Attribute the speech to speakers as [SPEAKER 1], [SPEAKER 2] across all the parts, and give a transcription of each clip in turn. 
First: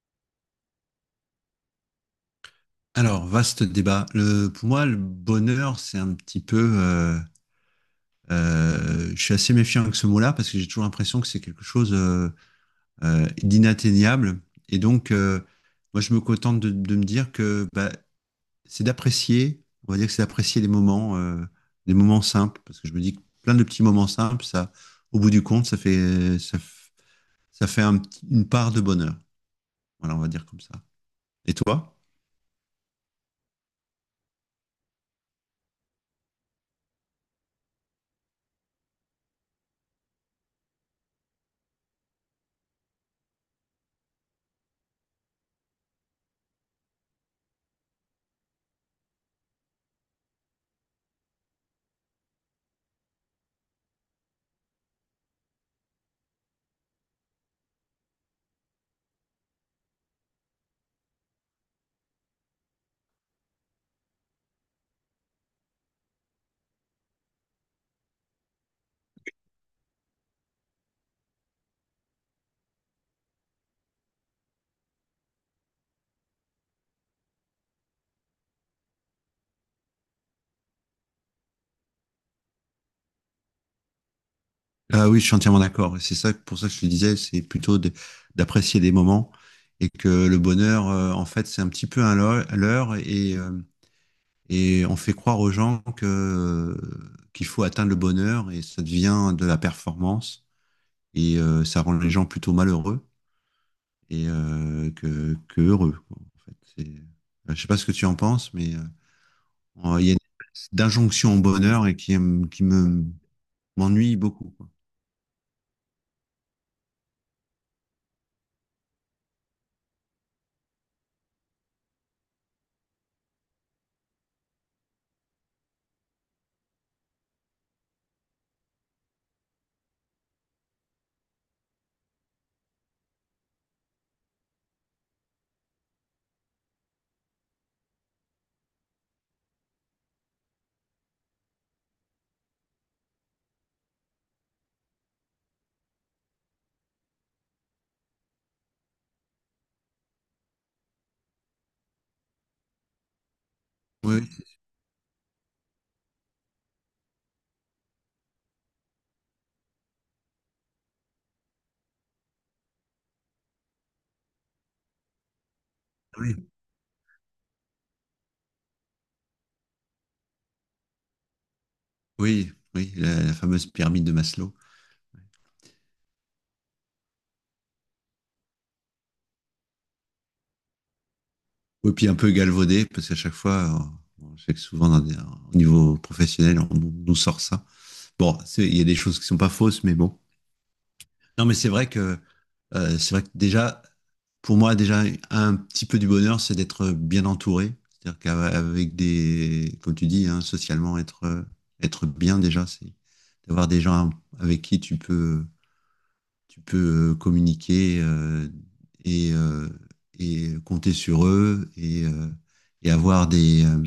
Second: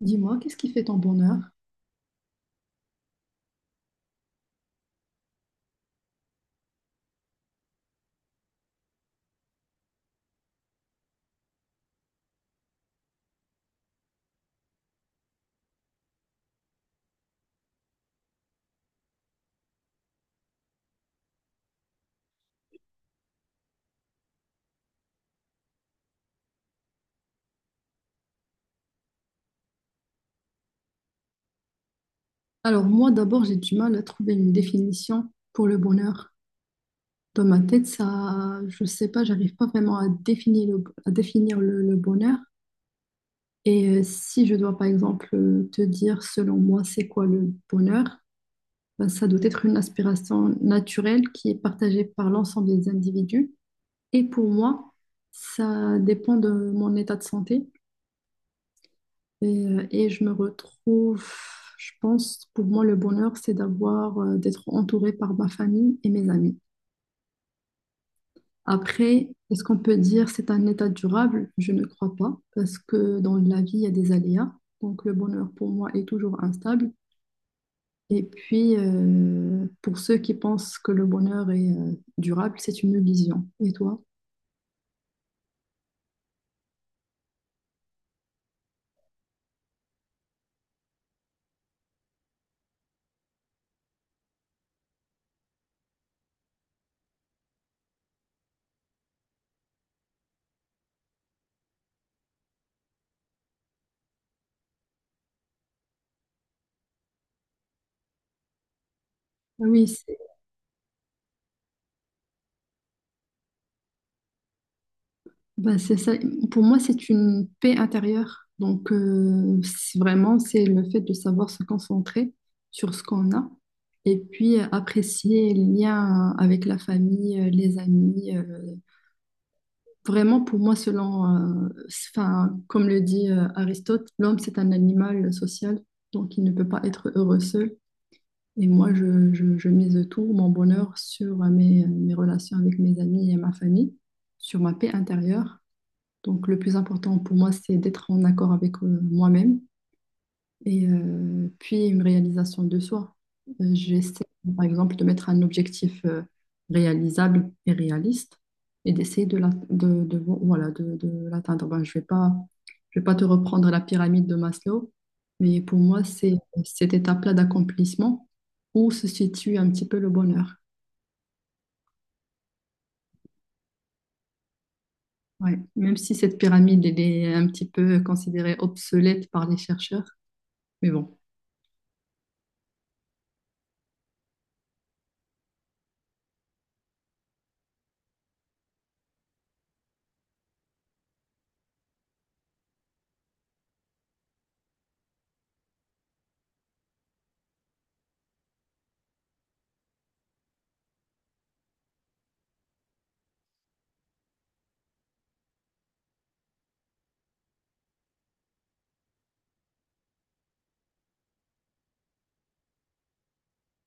[SPEAKER 1] Dis-moi, qu'est-ce qui fait ton bonheur?
[SPEAKER 2] Alors, vaste débat. Pour moi, le bonheur, c'est un petit peu. Je suis assez méfiant avec ce mot-là parce que j'ai toujours l'impression que c'est quelque chose d'inatteignable. Et donc, moi, je me contente de me dire que bah, c'est d'apprécier. On va dire que c'est d'apprécier les moments, les moments simples, parce que je me dis que plein de petits moments simples, ça, au bout du compte, ça fait une part de bonheur. Voilà, on va dire comme ça. Et toi?
[SPEAKER 1] Alors moi, d'abord, j'ai du mal à trouver une définition pour le bonheur. Dans ma tête, ça, je sais pas, j'arrive pas vraiment à définir le bonheur. Et si je dois, par exemple, te dire, selon moi, c'est quoi le bonheur? Ben, ça doit être une aspiration naturelle qui est partagée par l'ensemble des individus. Et pour moi, ça dépend de mon état de santé. Et je me retrouve, je pense, pour moi, le bonheur, c'est d'avoir, d'être entouré par ma famille et mes amis. Après, est-ce qu'on peut dire c'est un état durable? Je ne crois pas, parce que dans la vie, il y a des aléas. Donc, le bonheur, pour moi, est toujours instable. Et puis, pour ceux qui pensent que le bonheur est durable, c'est une illusion. Et toi?
[SPEAKER 2] Ah oui, je suis entièrement d'accord. Et c'est ça, pour ça que je te disais, c'est plutôt d'apprécier les moments et que le bonheur, en fait, c'est un petit peu un leurre et et on fait croire aux gens que qu'il faut atteindre le bonheur et ça devient de la performance et ça rend les gens plutôt malheureux et euh, que heureux, quoi, en fait. Je sais pas ce que tu en penses, mais
[SPEAKER 1] Ah oui.
[SPEAKER 2] il y a une espèce d'injonction au bonheur qui m'ennuie beaucoup, quoi.
[SPEAKER 1] Ben, c'est ça. Pour moi, c'est une paix intérieure. Donc, c'est vraiment, c'est le fait de savoir se concentrer sur ce qu'on a et puis apprécier les liens avec la famille, les amis. Vraiment, pour moi, comme le dit Aristote, l'homme, c'est un animal social, donc il ne peut pas être heureux seul. Et moi, je mise tout mon bonheur sur mes relations avec mes amis et ma famille, sur ma paix intérieure. Donc, le plus important pour moi, c'est d'être en accord avec moi-même et puis une réalisation de soi. J'essaie,
[SPEAKER 2] Oui,
[SPEAKER 1] par exemple, de mettre un objectif réalisable et réaliste et d'essayer de, voilà, de l'atteindre. Je vais pas te reprendre la pyramide de Maslow, mais pour moi, c'est
[SPEAKER 2] oui.
[SPEAKER 1] cette étape-là d'accomplissement où se situe un petit peu le bonheur.
[SPEAKER 2] Oui, oui, la fameuse pyramide de Maslow.
[SPEAKER 1] Ouais. Même si cette pyramide, elle est un petit peu considérée obsolète par les chercheurs, mais bon,
[SPEAKER 2] Et puis un peu galvaudée, parce qu'à chaque fois, on sait que souvent, au niveau professionnel, on nous sort ça. Bon, il y a des choses qui sont pas fausses, mais bon. Non, mais c'est vrai que, c'est vrai que déjà, pour moi, déjà, un petit peu du bonheur, c'est d'être bien entouré. C'est-à-dire qu'avec des, comme tu dis, hein, socialement, être bien déjà, c'est d'avoir des gens avec qui tu peux communiquer et et compter sur eux et avoir des, euh,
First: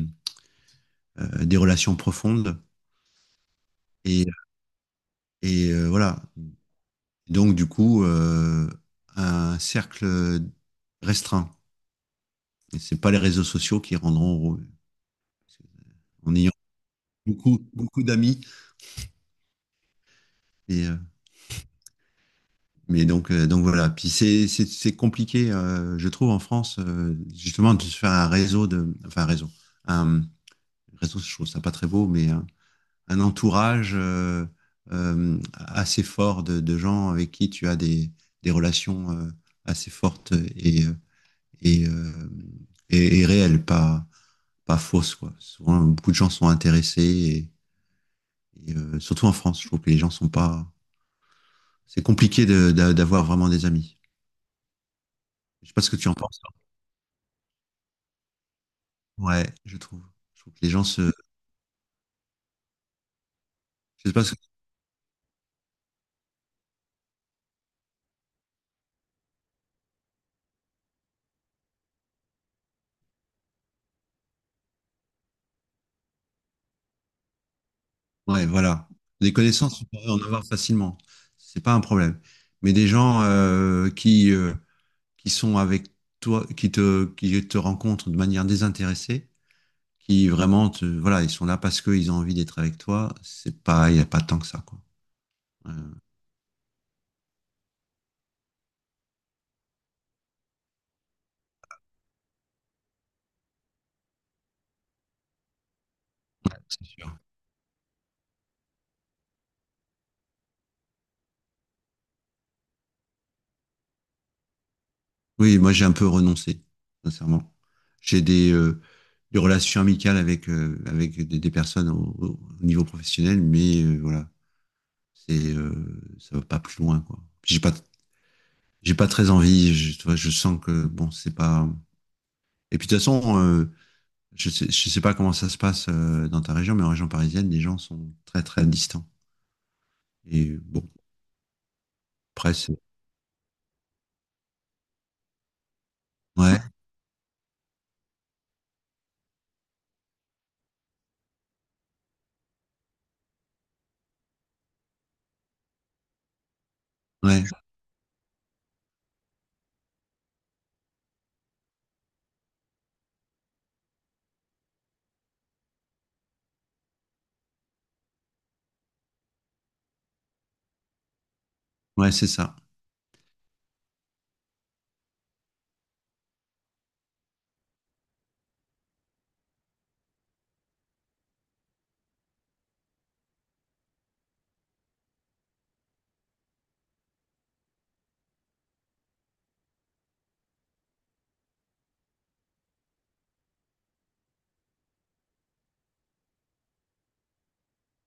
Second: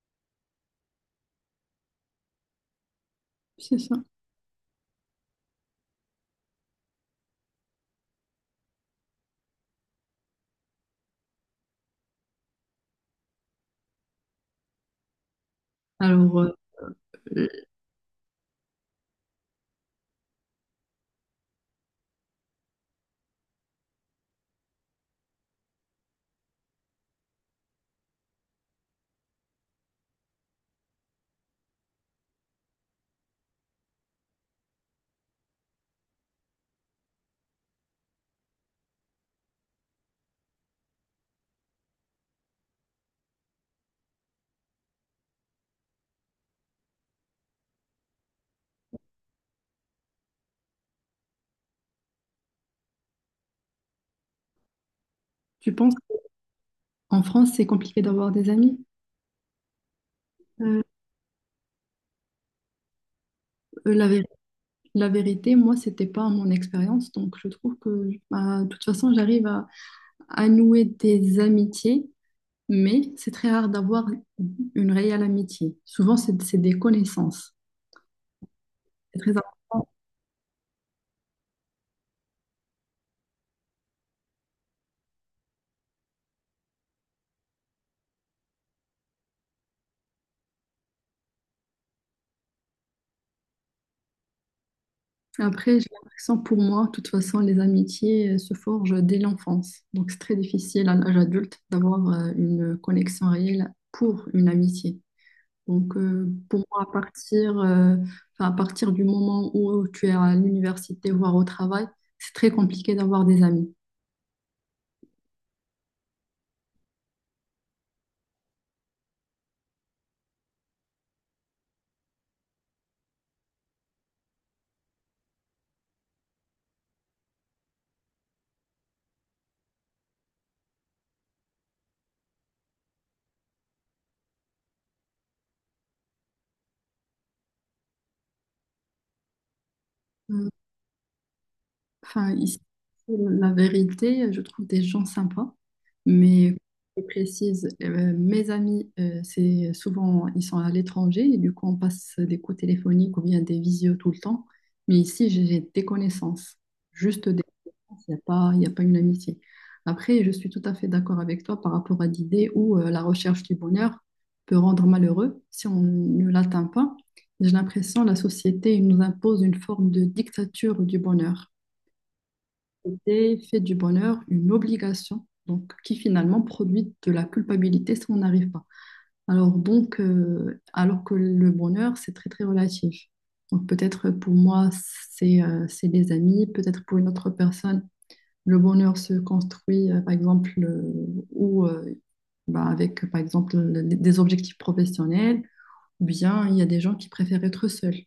[SPEAKER 2] euh, des relations profondes.
[SPEAKER 1] c'est ça.
[SPEAKER 2] Et, voilà. Donc, du coup, un cercle restreint. Et c'est pas les réseaux sociaux qui rendront heureux. En
[SPEAKER 1] Alors,
[SPEAKER 2] ayant
[SPEAKER 1] euh, euh,
[SPEAKER 2] beaucoup, beaucoup d'amis. Et, euh, mais donc, voilà. Puis c'est compliqué, je trouve, en France, justement, de se faire un réseau enfin, un un, réseau, je trouve ça pas très beau, mais un entourage assez fort de gens avec qui tu as des relations assez fortes et, euh, et réelles, pas fausses. Quoi. Souvent, beaucoup de gens sont intéressés, et surtout en France, je trouve que les gens sont pas... C'est compliqué d'avoir vraiment des amis. Je sais
[SPEAKER 1] tu
[SPEAKER 2] pas ce
[SPEAKER 1] penses
[SPEAKER 2] que tu en penses.
[SPEAKER 1] qu'en France, c'est compliqué d'avoir des amis?
[SPEAKER 2] Ouais, je trouve. Je trouve que les
[SPEAKER 1] Euh,
[SPEAKER 2] gens se.
[SPEAKER 1] euh, la,
[SPEAKER 2] Je sais
[SPEAKER 1] vé-
[SPEAKER 2] pas ce
[SPEAKER 1] la vérité, moi, c'était pas mon expérience, donc je trouve que, bah, de toute façon, j'arrive à nouer des amitiés, mais c'est très rare d'avoir une réelle amitié. Souvent, c'est des connaissances.
[SPEAKER 2] Ouais, voilà.
[SPEAKER 1] C'est très
[SPEAKER 2] Des connaissances, on
[SPEAKER 1] important.
[SPEAKER 2] pourrait en avoir facilement. C'est pas un problème. Mais des gens qui sont avec toi, qui te rencontrent de manière désintéressée, qui vraiment te, voilà, ils sont là parce qu'ils ont envie d'être avec toi, c'est pas, il n'y a pas tant que ça, quoi. Euh,
[SPEAKER 1] Après, j'ai l'impression, pour moi, de toute façon, les amitiés se forgent dès l'enfance, donc c'est très difficile à l'âge adulte d'avoir une connexion réelle pour une amitié. Donc, euh,
[SPEAKER 2] ouais,
[SPEAKER 1] pour moi,
[SPEAKER 2] c'est
[SPEAKER 1] à
[SPEAKER 2] sûr.
[SPEAKER 1] partir, euh, enfin, à partir du moment où tu es à l'université, voire au travail, c'est très compliqué d'avoir des amis.
[SPEAKER 2] Oui, moi j'ai un peu renoncé, sincèrement. J'ai des relations amicales avec des personnes au niveau professionnel, mais voilà, ça va pas plus loin, quoi. J'ai pas très envie. Je, tu vois, je sens que bon, c'est pas. Et puis de toute façon, je sais pas comment ça se passe dans ta région, mais en région parisienne, les gens sont très très distants.
[SPEAKER 1] Euh,
[SPEAKER 2] Et bon,
[SPEAKER 1] Enfin,
[SPEAKER 2] après,
[SPEAKER 1] ici,
[SPEAKER 2] c'est...
[SPEAKER 1] la vérité, je trouve des gens sympas, mais
[SPEAKER 2] Ouais,
[SPEAKER 1] je précise, mes amis, c'est souvent, ils sont à l'étranger et du coup, on passe des coups téléphoniques ou bien des visios tout le temps. Mais ici, j'ai des connaissances, juste des
[SPEAKER 2] ouais,
[SPEAKER 1] connaissances, il y a pas une amitié. Après, je suis tout à fait d'accord avec toi par rapport à l'idée où la recherche du bonheur peut rendre malheureux si on ne l'atteint pas. J'ai l'impression que la société nous impose une forme de dictature du bonheur.
[SPEAKER 2] ouais, c'est ça.
[SPEAKER 1] C'était fait du bonheur une obligation, donc qui finalement produit de la culpabilité si on n'arrive pas. Alors que le bonheur, c'est très très relatif. Donc peut-être pour moi, c'est des amis, peut-être pour une autre personne, le bonheur se construit par exemple ou bah, avec par exemple des objectifs professionnels, ou bien il y a des gens qui préfèrent être seuls.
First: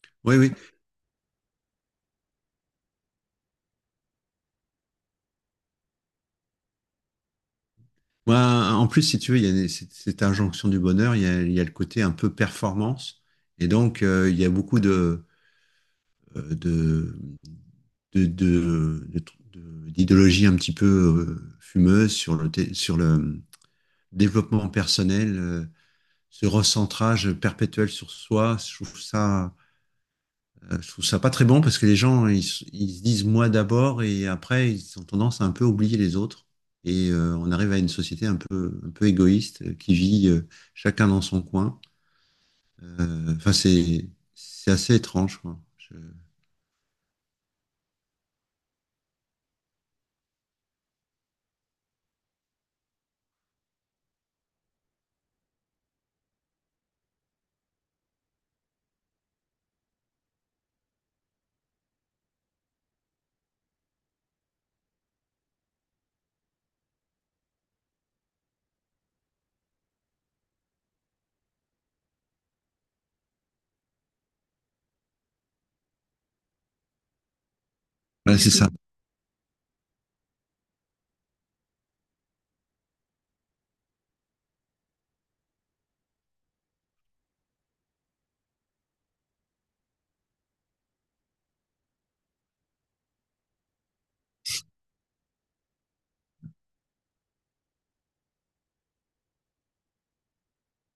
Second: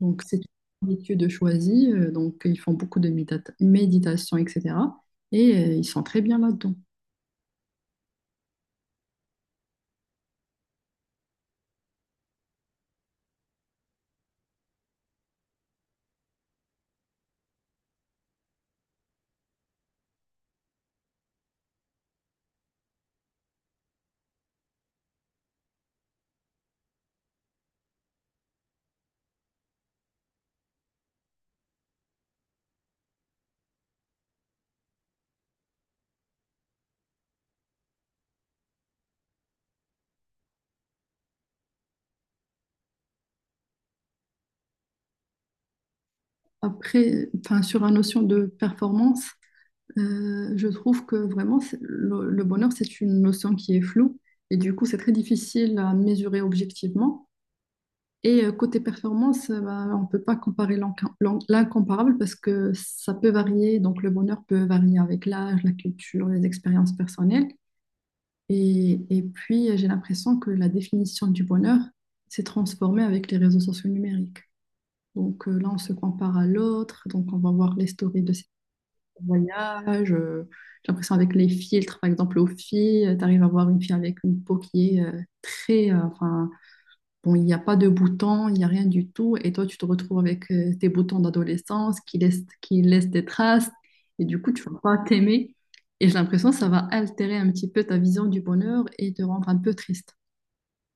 [SPEAKER 1] Donc,
[SPEAKER 2] Oui,
[SPEAKER 1] c'est
[SPEAKER 2] oui.
[SPEAKER 1] une étude choisie. Donc, ils font beaucoup de méditation, etc. Et ils sont très bien là-dedans.
[SPEAKER 2] Moi, en plus, si tu veux, il y a cette, cette injonction du bonheur, il y a le côté un peu performance, et donc il y a beaucoup euh, de d'idéologie un petit peu fumeuse sur le sur le développement personnel. Ce recentrage perpétuel sur soi, je trouve ça, je trouve ça pas très bon parce que les gens, ils se disent moi d'abord et après, ils ont tendance à un peu oublier les autres. Et on arrive à une société un peu égoïste qui vit chacun dans son coin. Enfin, c'est assez étrange, quoi.
[SPEAKER 1] Après, enfin, sur la notion de performance, je trouve que vraiment, le bonheur, c'est une notion qui est floue. Et du coup, c'est très difficile à mesurer objectivement. Et côté performance, bah, on ne peut pas comparer l'incomparable parce que ça peut varier. Donc, le bonheur peut varier avec l'âge, la culture, les expériences personnelles. Et puis, j'ai l'impression que la définition du bonheur s'est transformée avec les réseaux sociaux numériques. Donc là, on se compare à l'autre, donc on va voir les stories de
[SPEAKER 2] Voilà,
[SPEAKER 1] ses
[SPEAKER 2] c'est ça.
[SPEAKER 1] voyages. J'ai l'impression avec les filtres, par exemple, aux filles, tu arrives à voir une fille avec une peau qui est très, il n'y a pas de boutons, il n'y a rien du tout. Et toi, tu te retrouves avec tes boutons d'adolescence qui laissent des traces. Et du coup, tu ne vas pas t'aimer. Et j'ai l'impression que ça va altérer un petit peu ta vision du bonheur et te rendre un peu triste.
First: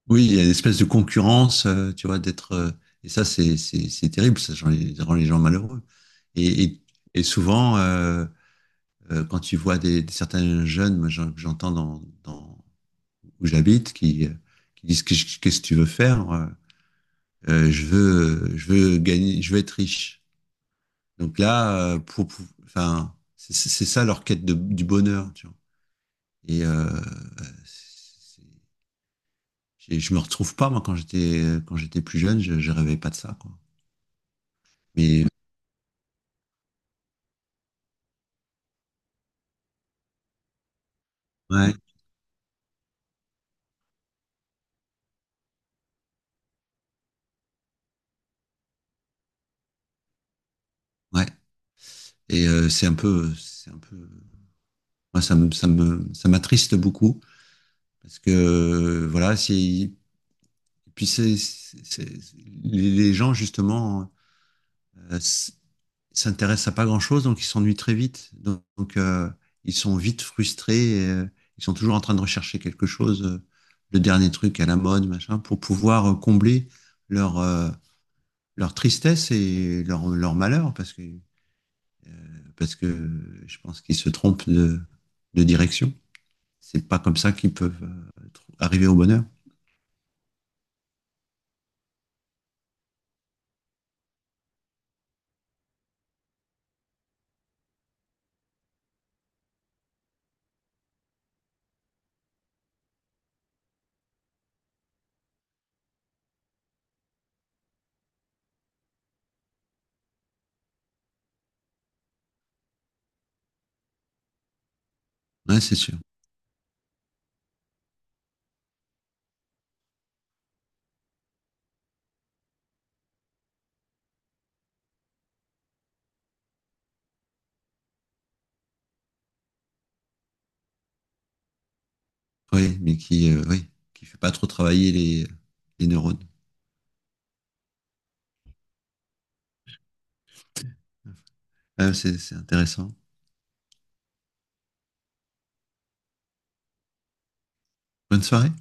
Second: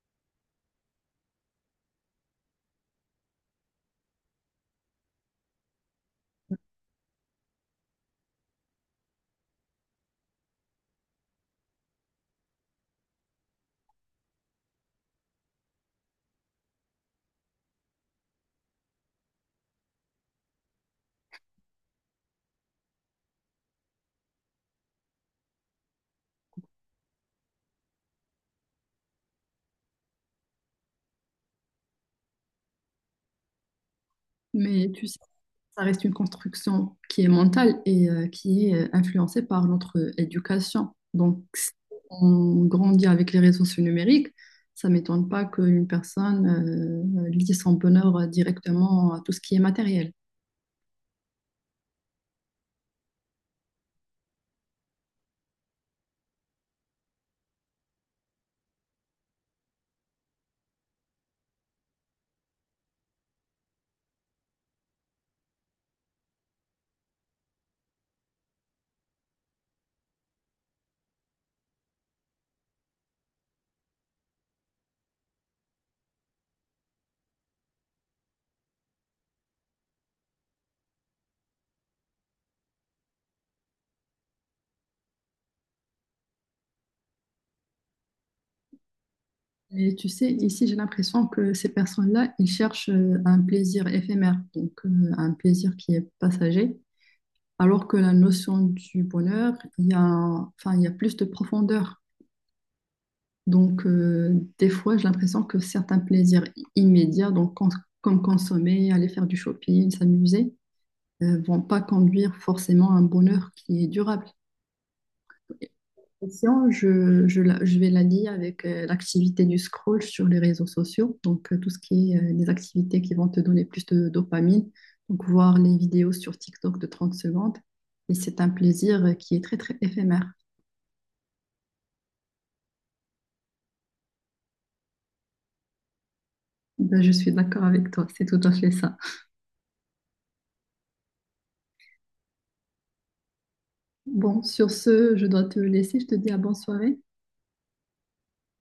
[SPEAKER 2] Oui, il y a une espèce de concurrence, tu vois, d'être. Et ça, c'est terrible, ça rend les gens malheureux. Et, et, et souvent, quand tu vois des certains jeunes, moi j'entends dans, dans, où j'habite, qui disent qu'est-ce que tu veux faire je veux gagner, je veux être riche. Donc là, pour enfin, c'est ça leur quête de, du bonheur. Tu vois. Et euh, et je me retrouve pas moi quand j'étais plus jeune je rêvais pas de ça quoi
[SPEAKER 1] Mais tu sais,
[SPEAKER 2] mais
[SPEAKER 1] ça reste une construction qui est mentale et qui est influencée par notre éducation. Donc, si
[SPEAKER 2] ouais
[SPEAKER 1] on grandit avec les réseaux sociaux numériques, ça ne m'étonne pas qu'une personne lie son bonheur directement à tout ce qui est matériel.
[SPEAKER 2] ouais et c'est un peu moi ça me ça me ça m'attriste beaucoup parce que voilà c'est Puis les gens, justement, euh, s'intéressent à pas grand-chose, donc ils s'ennuient très vite. Donc, ils sont vite frustrés. Ils sont toujours en train de rechercher quelque chose, le dernier truc à la mode, machin, pour pouvoir combler leur leur tristesse et leur malheur, parce que je pense qu'ils se de direction. C'est pas comme ça qu'ils peuvent arriver au bonheur.
[SPEAKER 1] Mais tu sais, ici, j'ai l'impression que ces personnes-là, ils cherchent un plaisir éphémère, donc un plaisir qui est passager, alors que la notion du bonheur, il y a plus de profondeur. Donc, des fois, j'ai l'impression que certains plaisirs immédiats, comme consommer, aller faire du shopping, s'amuser, ne vont pas conduire forcément à un bonheur qui est durable.
[SPEAKER 2] Ouais, c'est sûr.
[SPEAKER 1] Question, je vais la lier avec l'activité du scroll sur les réseaux sociaux. Donc, tout ce qui est des activités qui vont te donner plus de dopamine. Donc, voir les vidéos sur TikTok de 30 secondes. Et c'est un plaisir qui est très, très éphémère.
[SPEAKER 2] Oui, mais qui, oui, qui fait pas trop travailler les neurones.
[SPEAKER 1] Ben, je suis d'accord avec toi. C'est tout à fait ça.
[SPEAKER 2] Ah, c'est intéressant.
[SPEAKER 1] Bon, sur ce, je dois te laisser. Je te dis à bonne soirée.
[SPEAKER 2] Bonne soirée.